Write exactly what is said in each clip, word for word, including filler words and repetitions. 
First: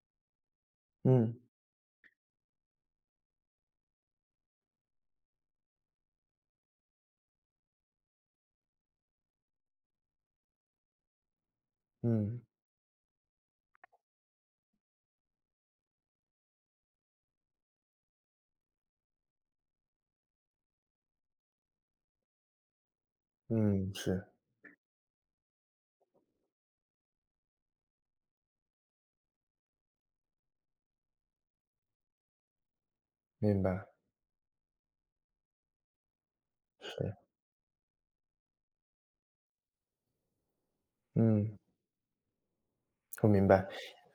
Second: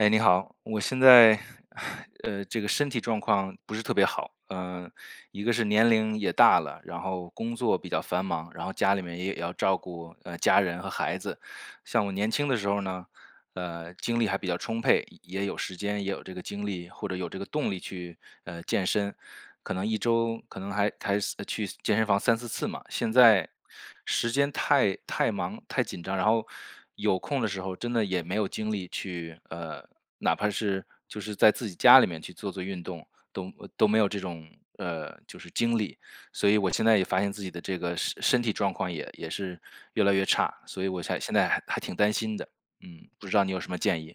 哎，你好。我现嗯。在，呃，这个身体状况不是特别好，呃，一个是年龄也大了，然后工作比较繁忙，然后家里面也也要照顾，呃，家人和孩子。像我年嗯。轻的时候呢，呃，精力还比较充沛，也也有时间，也有这个精力，或者有这个动力去，呃，健身，可能一周可能还还司呃，去健身房三四次嘛。现在嗯，是。时间太太忙、太紧张，然后，有空的时候真的也没有精力去呃，哪怕是就是在自己家里面去做做运动，都明呃，都白。没有这种，呃，就是精力。所以我现在也发是。现自己的这个身身体状况也也是越来越差，所以我想现在嗯。还还挺担心的。嗯，不我知道明你有白，什么建议？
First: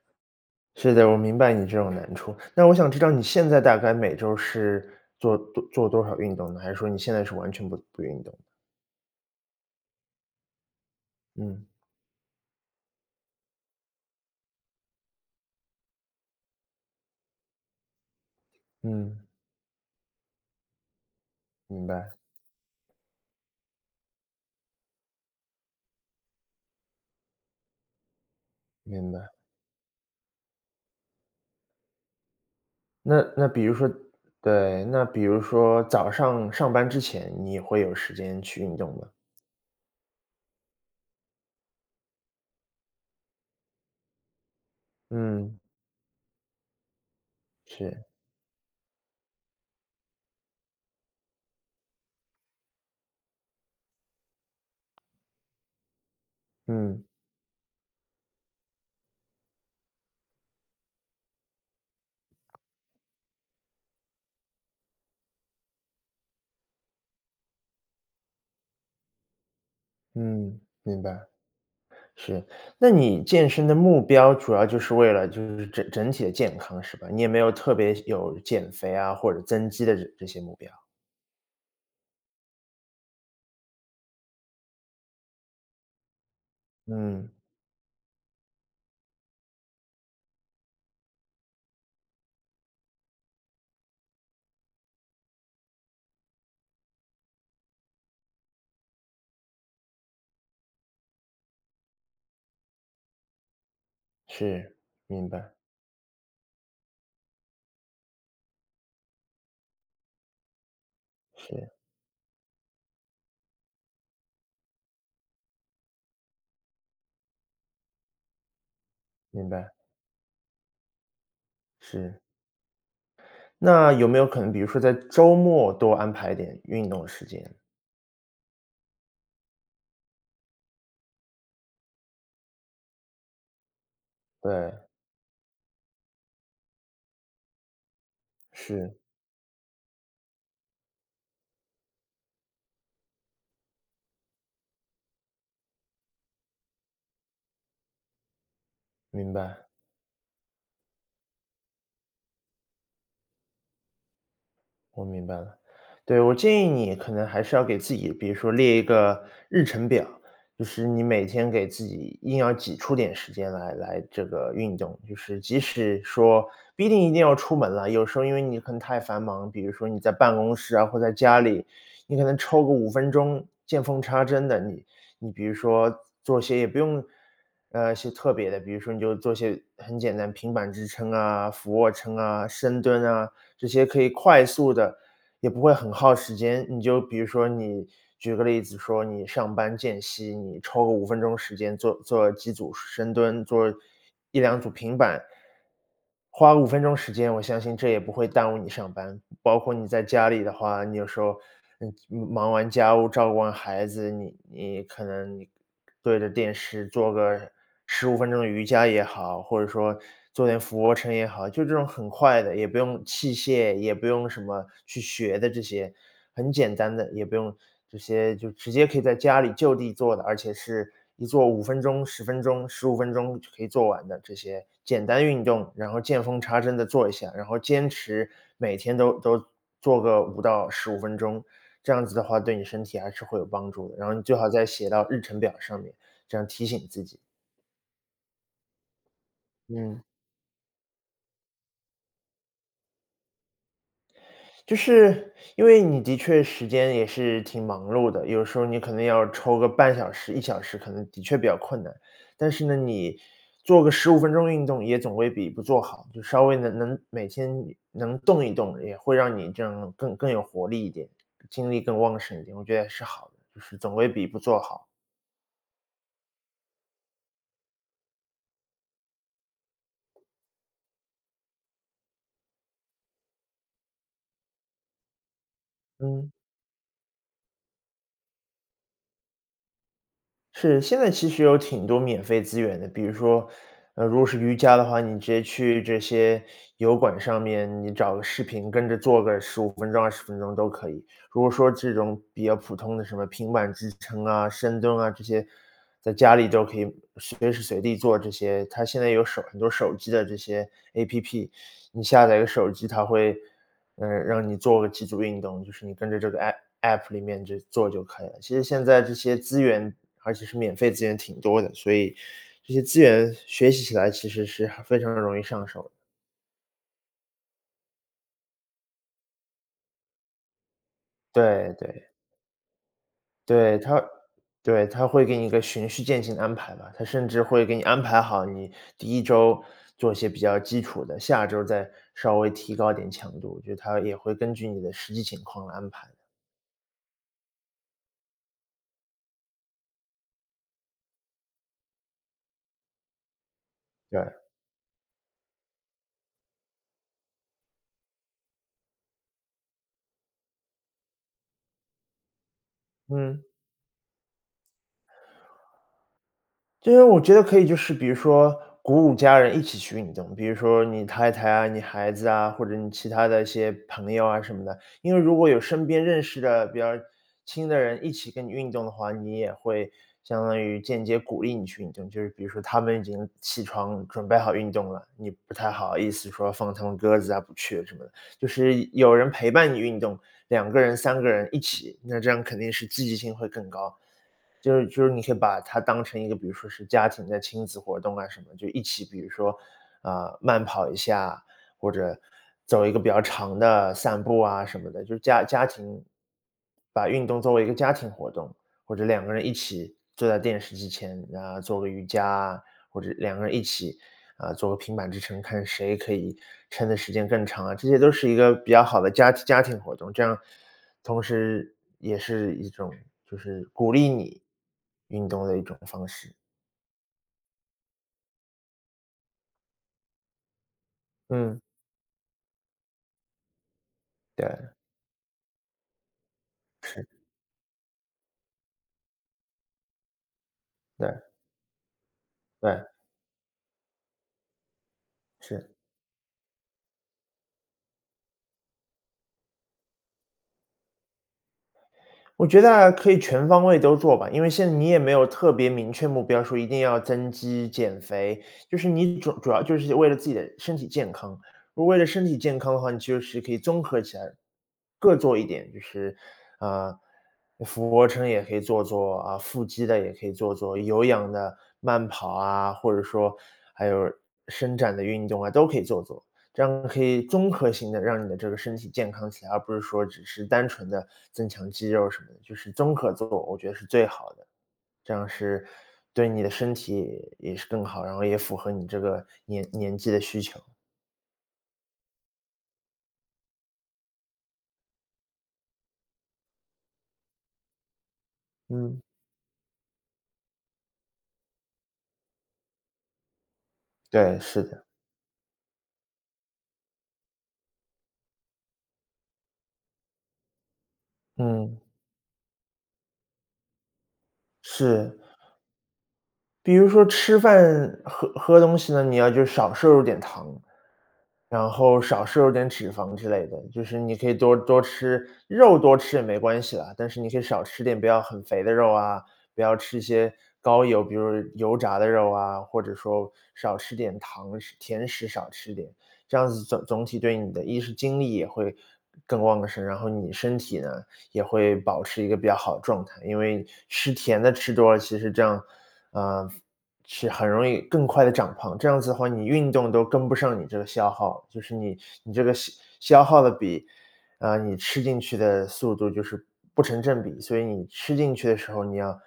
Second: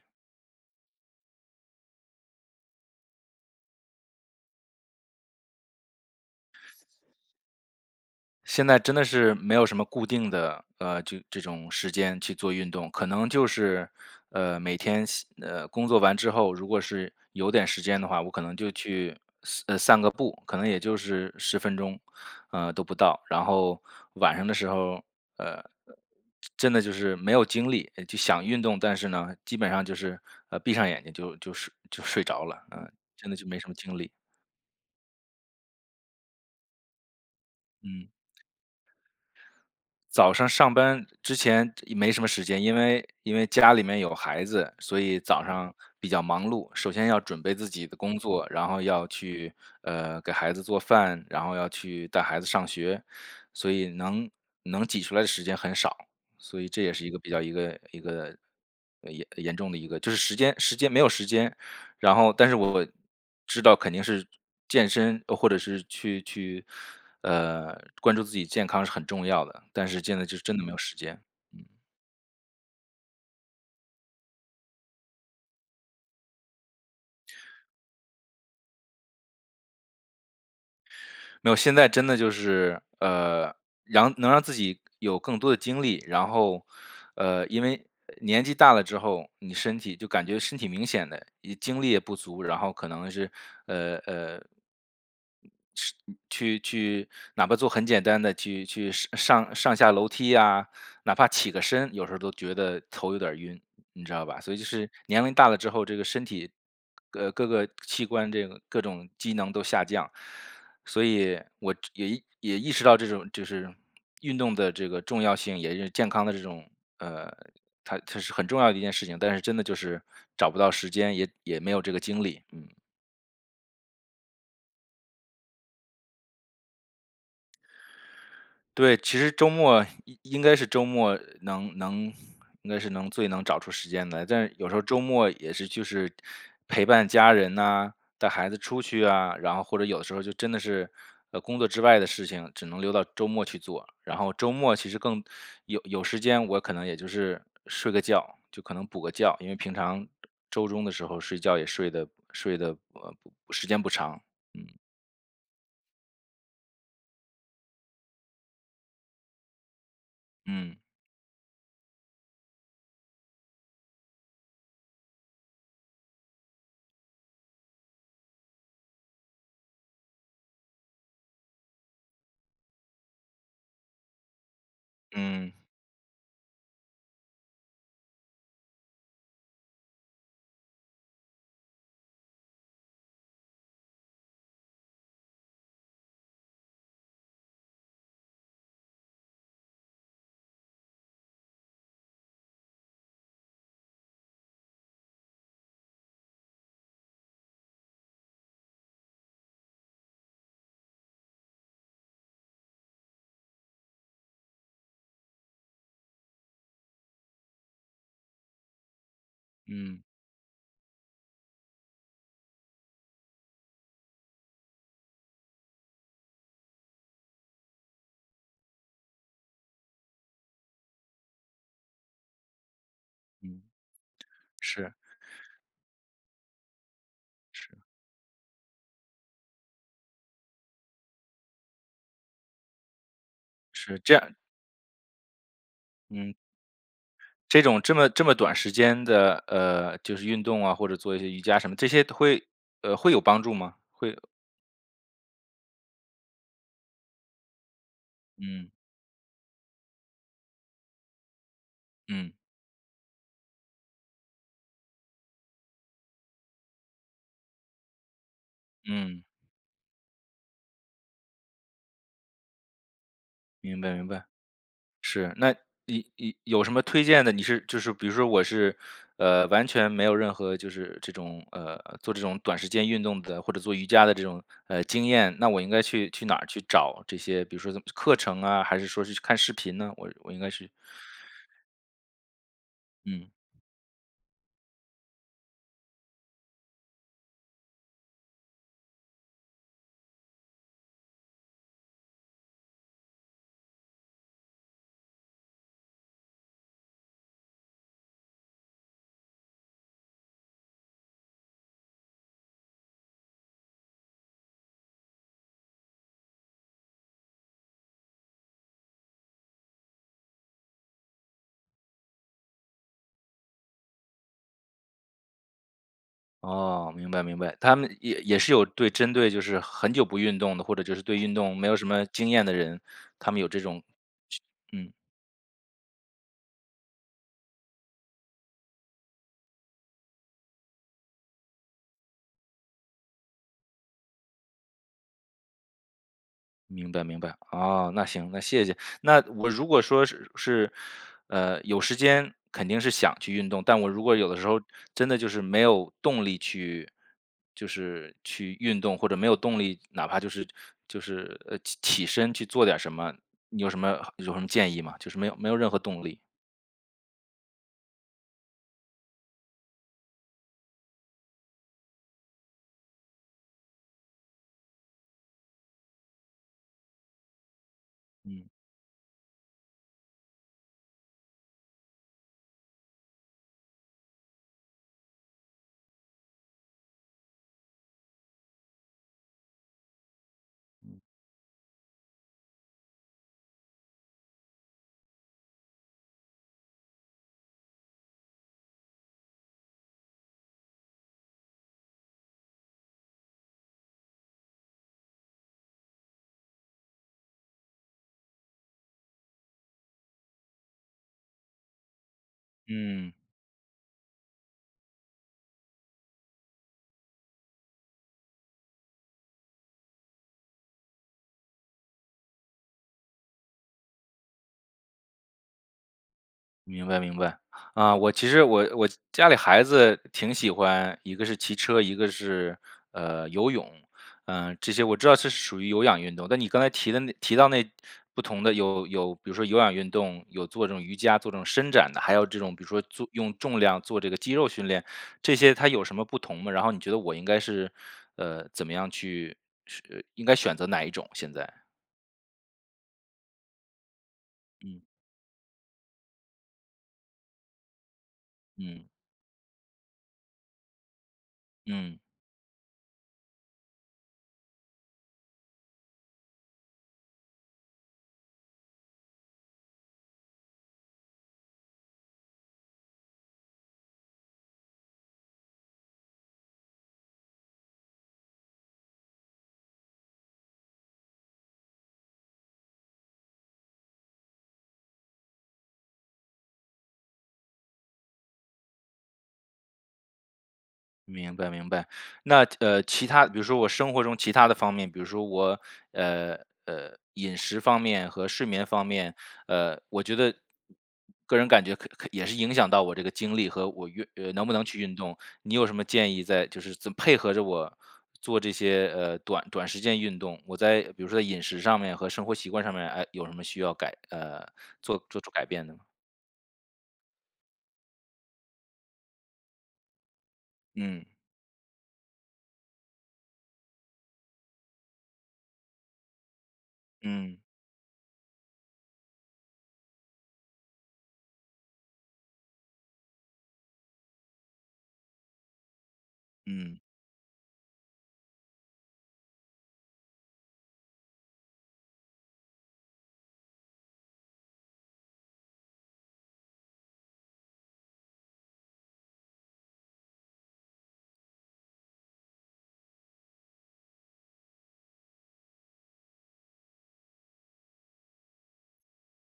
是的我明白你这种难处。那我想知道，你现在大概每周是做多做多少运动呢？还是说你现在是完全不不运动？现在真的是没有什么固定的，呃，这这嗯。种时间去做运动。可能就是，呃，每天先呃，工作完之后如果是有点时间的话，我可能就去嗯。散呃，散个步，可能也就是十分明钟，白。呃，都不到。然后晚上的时候儿，呃，真真的就是没有精力呃，就想运动，但是明白。呢，基本上就是，呃，闭上眼睛就就睡就睡着了，嗯，那真的是那没比什如么说精力。对，那比如说早上上班之前，你会有嗯。时间去运动吗？早上上班之前没什么时间，因为因为家里面有孩子，所以早嗯。上比较忙碌，首先要准备自己的是。工作，然后要去，呃，给孩子做饭，然后要去带孩子上学。所以能能挤出来的时间很少，所以这也是嗯。一个比较一个一个呃，呃，严重的一个就是时间时间没有时间。然后，但是我我知道肯定是健身呃，或者是去去，呃，关注自己健康是很重要的，但是现在就真嗯，的没有时明白，间。是。那你健身的目标，主要就是为了就是整整体的健康，是吧？你也没有特别有减肥啊，或者增肌的这这些目标。没有，现在真的就是呃，瓤能让自己有更多的精力。然后嗯。呃，因为年纪大了之后，你身体就感觉身体明显地一精力也不足，然后可能是呃，呃，是去去哪怕做很简单的去去上呃，上上下楼梯呀，哪怕起个身，有时候儿都觉得头有点儿晕，你知道吧。所以就是，是年明龄大白。了之后，这个身体，呃，各个器官这个各种机能都下降。所以，是。我这也意也意识到这种就是运动的这个重要性，也是健康的这种呃，它它是很重要的一件事情，但是明真的白。就是找不到时间，也也没有这个是。精力，嗯。那有没有可能，比如说在周末多安排点运动时间？对，其实是周末应应该是周末能能应该是能最能找出时间来。但有时候对。周末也是就是陪伴家人呐，带孩子出是。去啊，然后或者有的时候，就真的是，呃，工作之外的事情，只能留到周末去做。然后周末其实更有有时间我可能也就是睡个觉，就可能补个明觉，因为白。平常周中的时候睡觉，也睡得睡得，呃，时间不长，嗯。我明白了。对，我建议你可能还是要给自己，比如说列一个日程表，就嗯。是你每天给自己硬要挤出点时间来来这个运动。就是即使说不一定一定要出门了，有时候因为你可能太繁忙，比如说你在办公室啊，或在家里，你可能抽个五分钟，见缝插针地，你你比嗯。如说做些也不用呃，一些特别的，比如说你就做一些很简单，平板支撑啊、俯卧撑啊、深蹲啊，这些可以快速地也不会很耗时间。你就比如说你举个例子说，你上班间隙，你抽个五分钟时间做做几组深蹲，做一两组平板，花五分钟时间，我相信这也不会耽误你上班。包括你在家里的话，你有时候，呃，你忙完家务，照顾完孩子，你你可能你对着电视做个十五分钟的瑜伽也好，或者说嗯。做点俯卧撑也好。就这种很快的，也不用器械，也不用什么去学的这些，很简单的，也不用这些就直接可以在家里就地做的，而且是一做五分钟、十分钟、十五分钟就可以做完的，这些嗯，是。简单运动，然后见缝插针地做一下，然后是。坚持每天都都做个五到十五分钟。这样子的话，对你身体还是会有帮助的。是，然这后你最样好再写到日程表上面，嗯。这样提醒自己。这种这么这么短时间的，呃，嗯。就是运动啊，或者做一些瑜伽什么，这些会呃，会有帮助吗？会就是，因为你的确时间也是挺忙碌的。有时候嗯。你可能要抽个半小时、一小时，可能的确比较困难。嗯。但是呢，你做个十五分钟运动也总归比不做好，就稍微地能能每天能动一动，也会嗯。让你这样更更有活力一点，精力更旺盛一点，我觉得也是好的，就是明白总明会白，比不做好。是。那你你有什么推荐的？你是就是比如说我是呃，完全没有任何就是这种，呃，做这种短时间运动的或者做瑜伽的这种，呃，经验，那我应该去去嗯。哪儿去找这些，比如说这什么课程啊，还是说是就看视频呢？我我应该是是，现在其实有挺多免费资源的，比如嗯。说，呃，如果是瑜伽的话，你直接去这些油管上面，你找个视频，跟着做个十五分钟、二十分钟都可以。如果说这种比较普通的什么平板支撑啊，深蹲啊，这些，在家里都可以随时随地做这些。它现在有手很多手机的这些 APP，你下载一个手机，它会呃，让你做个几组运动，就是你跟着这个 APP APP 里面就做就可以了。其实现在这些资源，而且是免费资源挺多的，所以这些资源学习起来，其实是很非常容易上手。哦，明白明白。他们也也是有对针对就是很久不运动的，或者就是对运动没对有什么对。经验的人，他们有这对，种去它对，嗯。它会给你一个循序渐进的安排吧，它甚至会给你安排好你第一周，做一些比较基础的，下周再稍微提高一点强度。我觉得它也会根据你的实际情况来安排的。明白明白。哦，那行，那谢谢。那我如果说是是，呃，有时间肯定是想去运动，但我如果有对。的时候真的就是没有动力去就是去运动或者没有动力哪怕就是就是呃，起身去做点儿什么，嗯。你有什么有什么建议吗？就是没有没有任何动力。就是我觉得可以就是比如说，鼓舞家人一起去运动，比如说你太太啊，你孩子啊，或者你其他的一些朋友啊什么的。因为如果有身边认识的比较亲的人一起跟嗯。你运动的话，你也会相当于间接鼓励你去运动。就是比如说他们已经起床，准备好运动了，你不太好意思说，放他们鸽子啊，不去什么的，就是有人陪伴你运动，两个人，三个人一起，那这样肯定是积极性会更高。就是就是你可以把它当成一个比如说是家庭的亲子活动啊什么，就一起比如说，呃，慢跑一下，或者走一个比较长的散步啊什么的，就家家庭把运动作为一个家庭活动。或者两个人一起坐在电视机前，那做个瑜伽啊，或者嗯。两个人一起，呃，做个平板支撑，看谁可以撑得时间更长啊，这些都是一个比较好的家家庭活动，这样同时也是一种就是鼓励你运动的一种方式。明白明白。呃，我其实我我家里孩子挺喜欢一个是骑嗯。车，一个是，呃，游泳，呃，对。这些我知道这是属于有氧运动。但你刚才提的是。那提到那不同的有有比如说有氧运动，有做这种瑜伽，对。做这种伸展的，还有这种比如说对。做用重量做这个肌肉训练，这些是。它有什么不同吗？然后你觉得我应该是，呃，怎么样去是呃，应该选择哪一种，现在？我觉得啊，可以全方位都做吧，因为现在嗯。你也没有特别明确目标，说一定要增肌、减肥，就嗯。是你主要主要就是为了自己的身体健康。如果为嗯。了身体健康的话，你就是可以综合起来各做一点，就是，嗯，俯卧撑也可以做做啊，腹肌的也可以做做，有氧的慢跑啊，或者说，还有伸展的运动啊，都可以做做。这样可以综合性地让你的这个身体健康起来，而不是说只是单纯地增强肌肉什么的，就是综合做，我觉得是最好的。这样是对你的身体也是更好，然后也符合你这个年年纪的需求。明白明白，那，呃，其他比如说我生活中其他的方面，比如说我呃，呃，饮食方面和睡眠方嗯。面，呃，我觉得个人感觉可可也是影响到我这个精力和我运呃，对，能不是能去的。运动。你有什么建议在就是这配合着我做这些，呃，短短时间运动，我在比如说在饮食嗯。上面和生活习惯上面，哎，有什么需要改呃，做是。做出改变的吗？比如说吃饭、喝喝东西呢，你要就少摄入点糖，嗯。然后少摄入点脂肪之类的，就是你可以多多吃肉多吃也没关系啦，但是你可嗯。以少吃点，不要很肥的肉啊，不要吃一些高油，比如说油炸的肉啊，或者说少吃点糖，吃甜食少吃点。这样子嗯。总总体对你的一是精力也会更旺盛，然后你身体呢，也会保持一个比较好的状态。因为吃甜的吃多了，其实这样，啊，是很容易更快地长胖，这样子的话，你运动都跟不上你这个消耗，就是你你这个消消耗的比呃，你吃进去的速度，就是不成正比。所以你吃进去的时候，你要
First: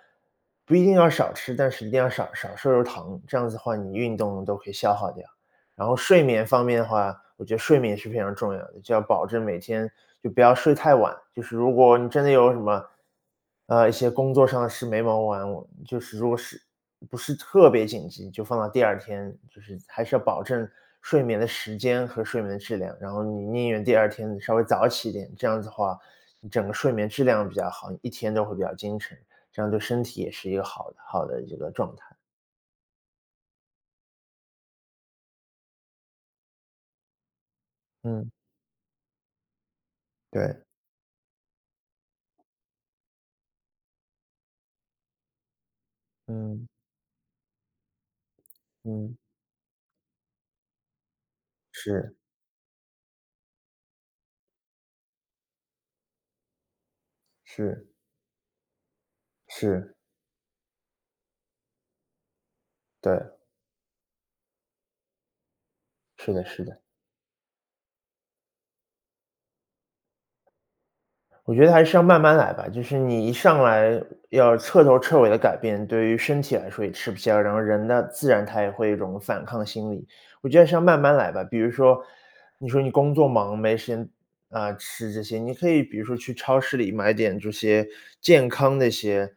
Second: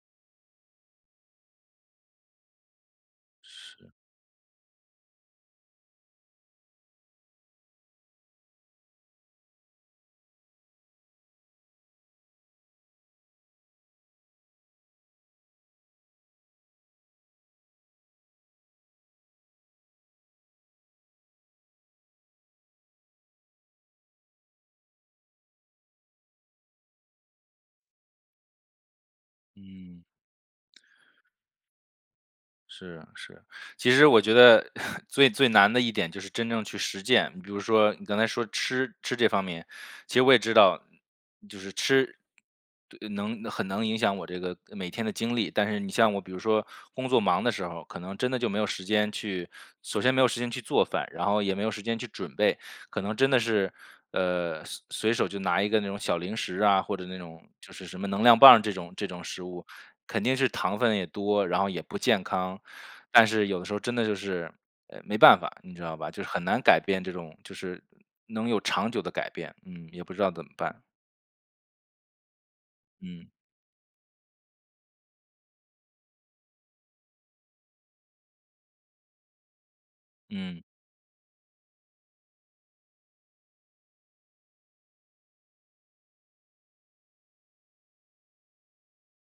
不一定要少吃，但是一定要少少摄入糖，这样子的话，是。你运动都可以消耗掉。然后睡眠方面的话，我觉得睡眠是非常重要的，就要保证每天就不要睡太晚，就是如果你真的有什么呃，一些工作上的事没忙完，就是如果是不是特别紧急，就放到第二天。就是还是要保证睡眠的时间和睡眠的质量，然后你宁愿第二天你稍微早起一点，这样子的话，整个睡眠质量比较好，一天都会比较精神，这样对身嗯。体也是一个好好的一个状态。是啊，是，其实我觉得 最最难的一点就是真正去实践，比如说你刚才嗯。说吃吃这方面，其实我也知对。道，就是吃对，能很能影响我这个每天的经历，但是你像我比如说嗯。工作忙的时候，可能真的就没有时间嗯。去首先没有时间去做饭，然后也没有时间去是。准备，可能真的是，呃，随随手就拿一个那种小零食啊，或者那种就是。是什么能量棒这种这种食物，是。肯定是糖分也多，然后也不健康。但对。是有的时候真的就是，呃，没办法，你知道吧？就是是很的难是的。改变这种就是能有长久的改变。嗯，也不知道怎么办。我觉得还是要慢慢来吧，就是你嗯。一上来要彻头彻尾地改变，对于身体来说也吃不消。然后人呢，自然他也会有一种反抗心理。我觉嗯。得是要慢慢来吧，比如说，你说你工作忙，没时间啊，吃这些你可以比如说去超市里买点这些健康的一些，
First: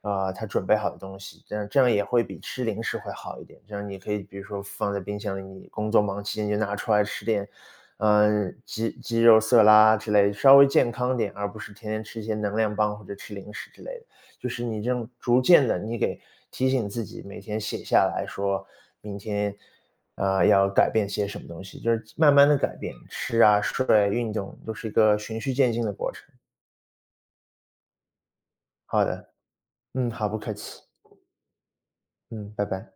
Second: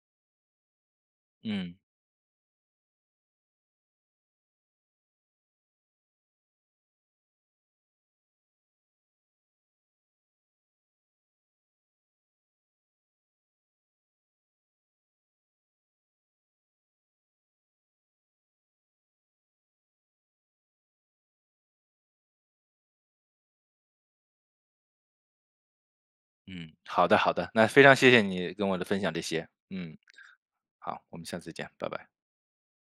啊，它准备好的东西，这样嗯。这样也会比吃零食会好一点。这样你可以比如说放在冰箱里，你工作忙期间就拿出来吃点，嗯，鸡鸡肉色拉之类，稍微健康点，而不是天天吃一些能量棒或者吃零食之类的。就是你这种逐渐地你给提醒自己，每天写下来说：“明天，呃，要改变些什么东西“，就是慢慢地改变，吃啊、睡啊、运动都是一个循序渐进的过程。嗯，好的好的，那非常谢谢你跟我的分好享，这的。些。嗯，嗯，好，不客气。好。我们下次再见，拜拜。嗯，拜拜。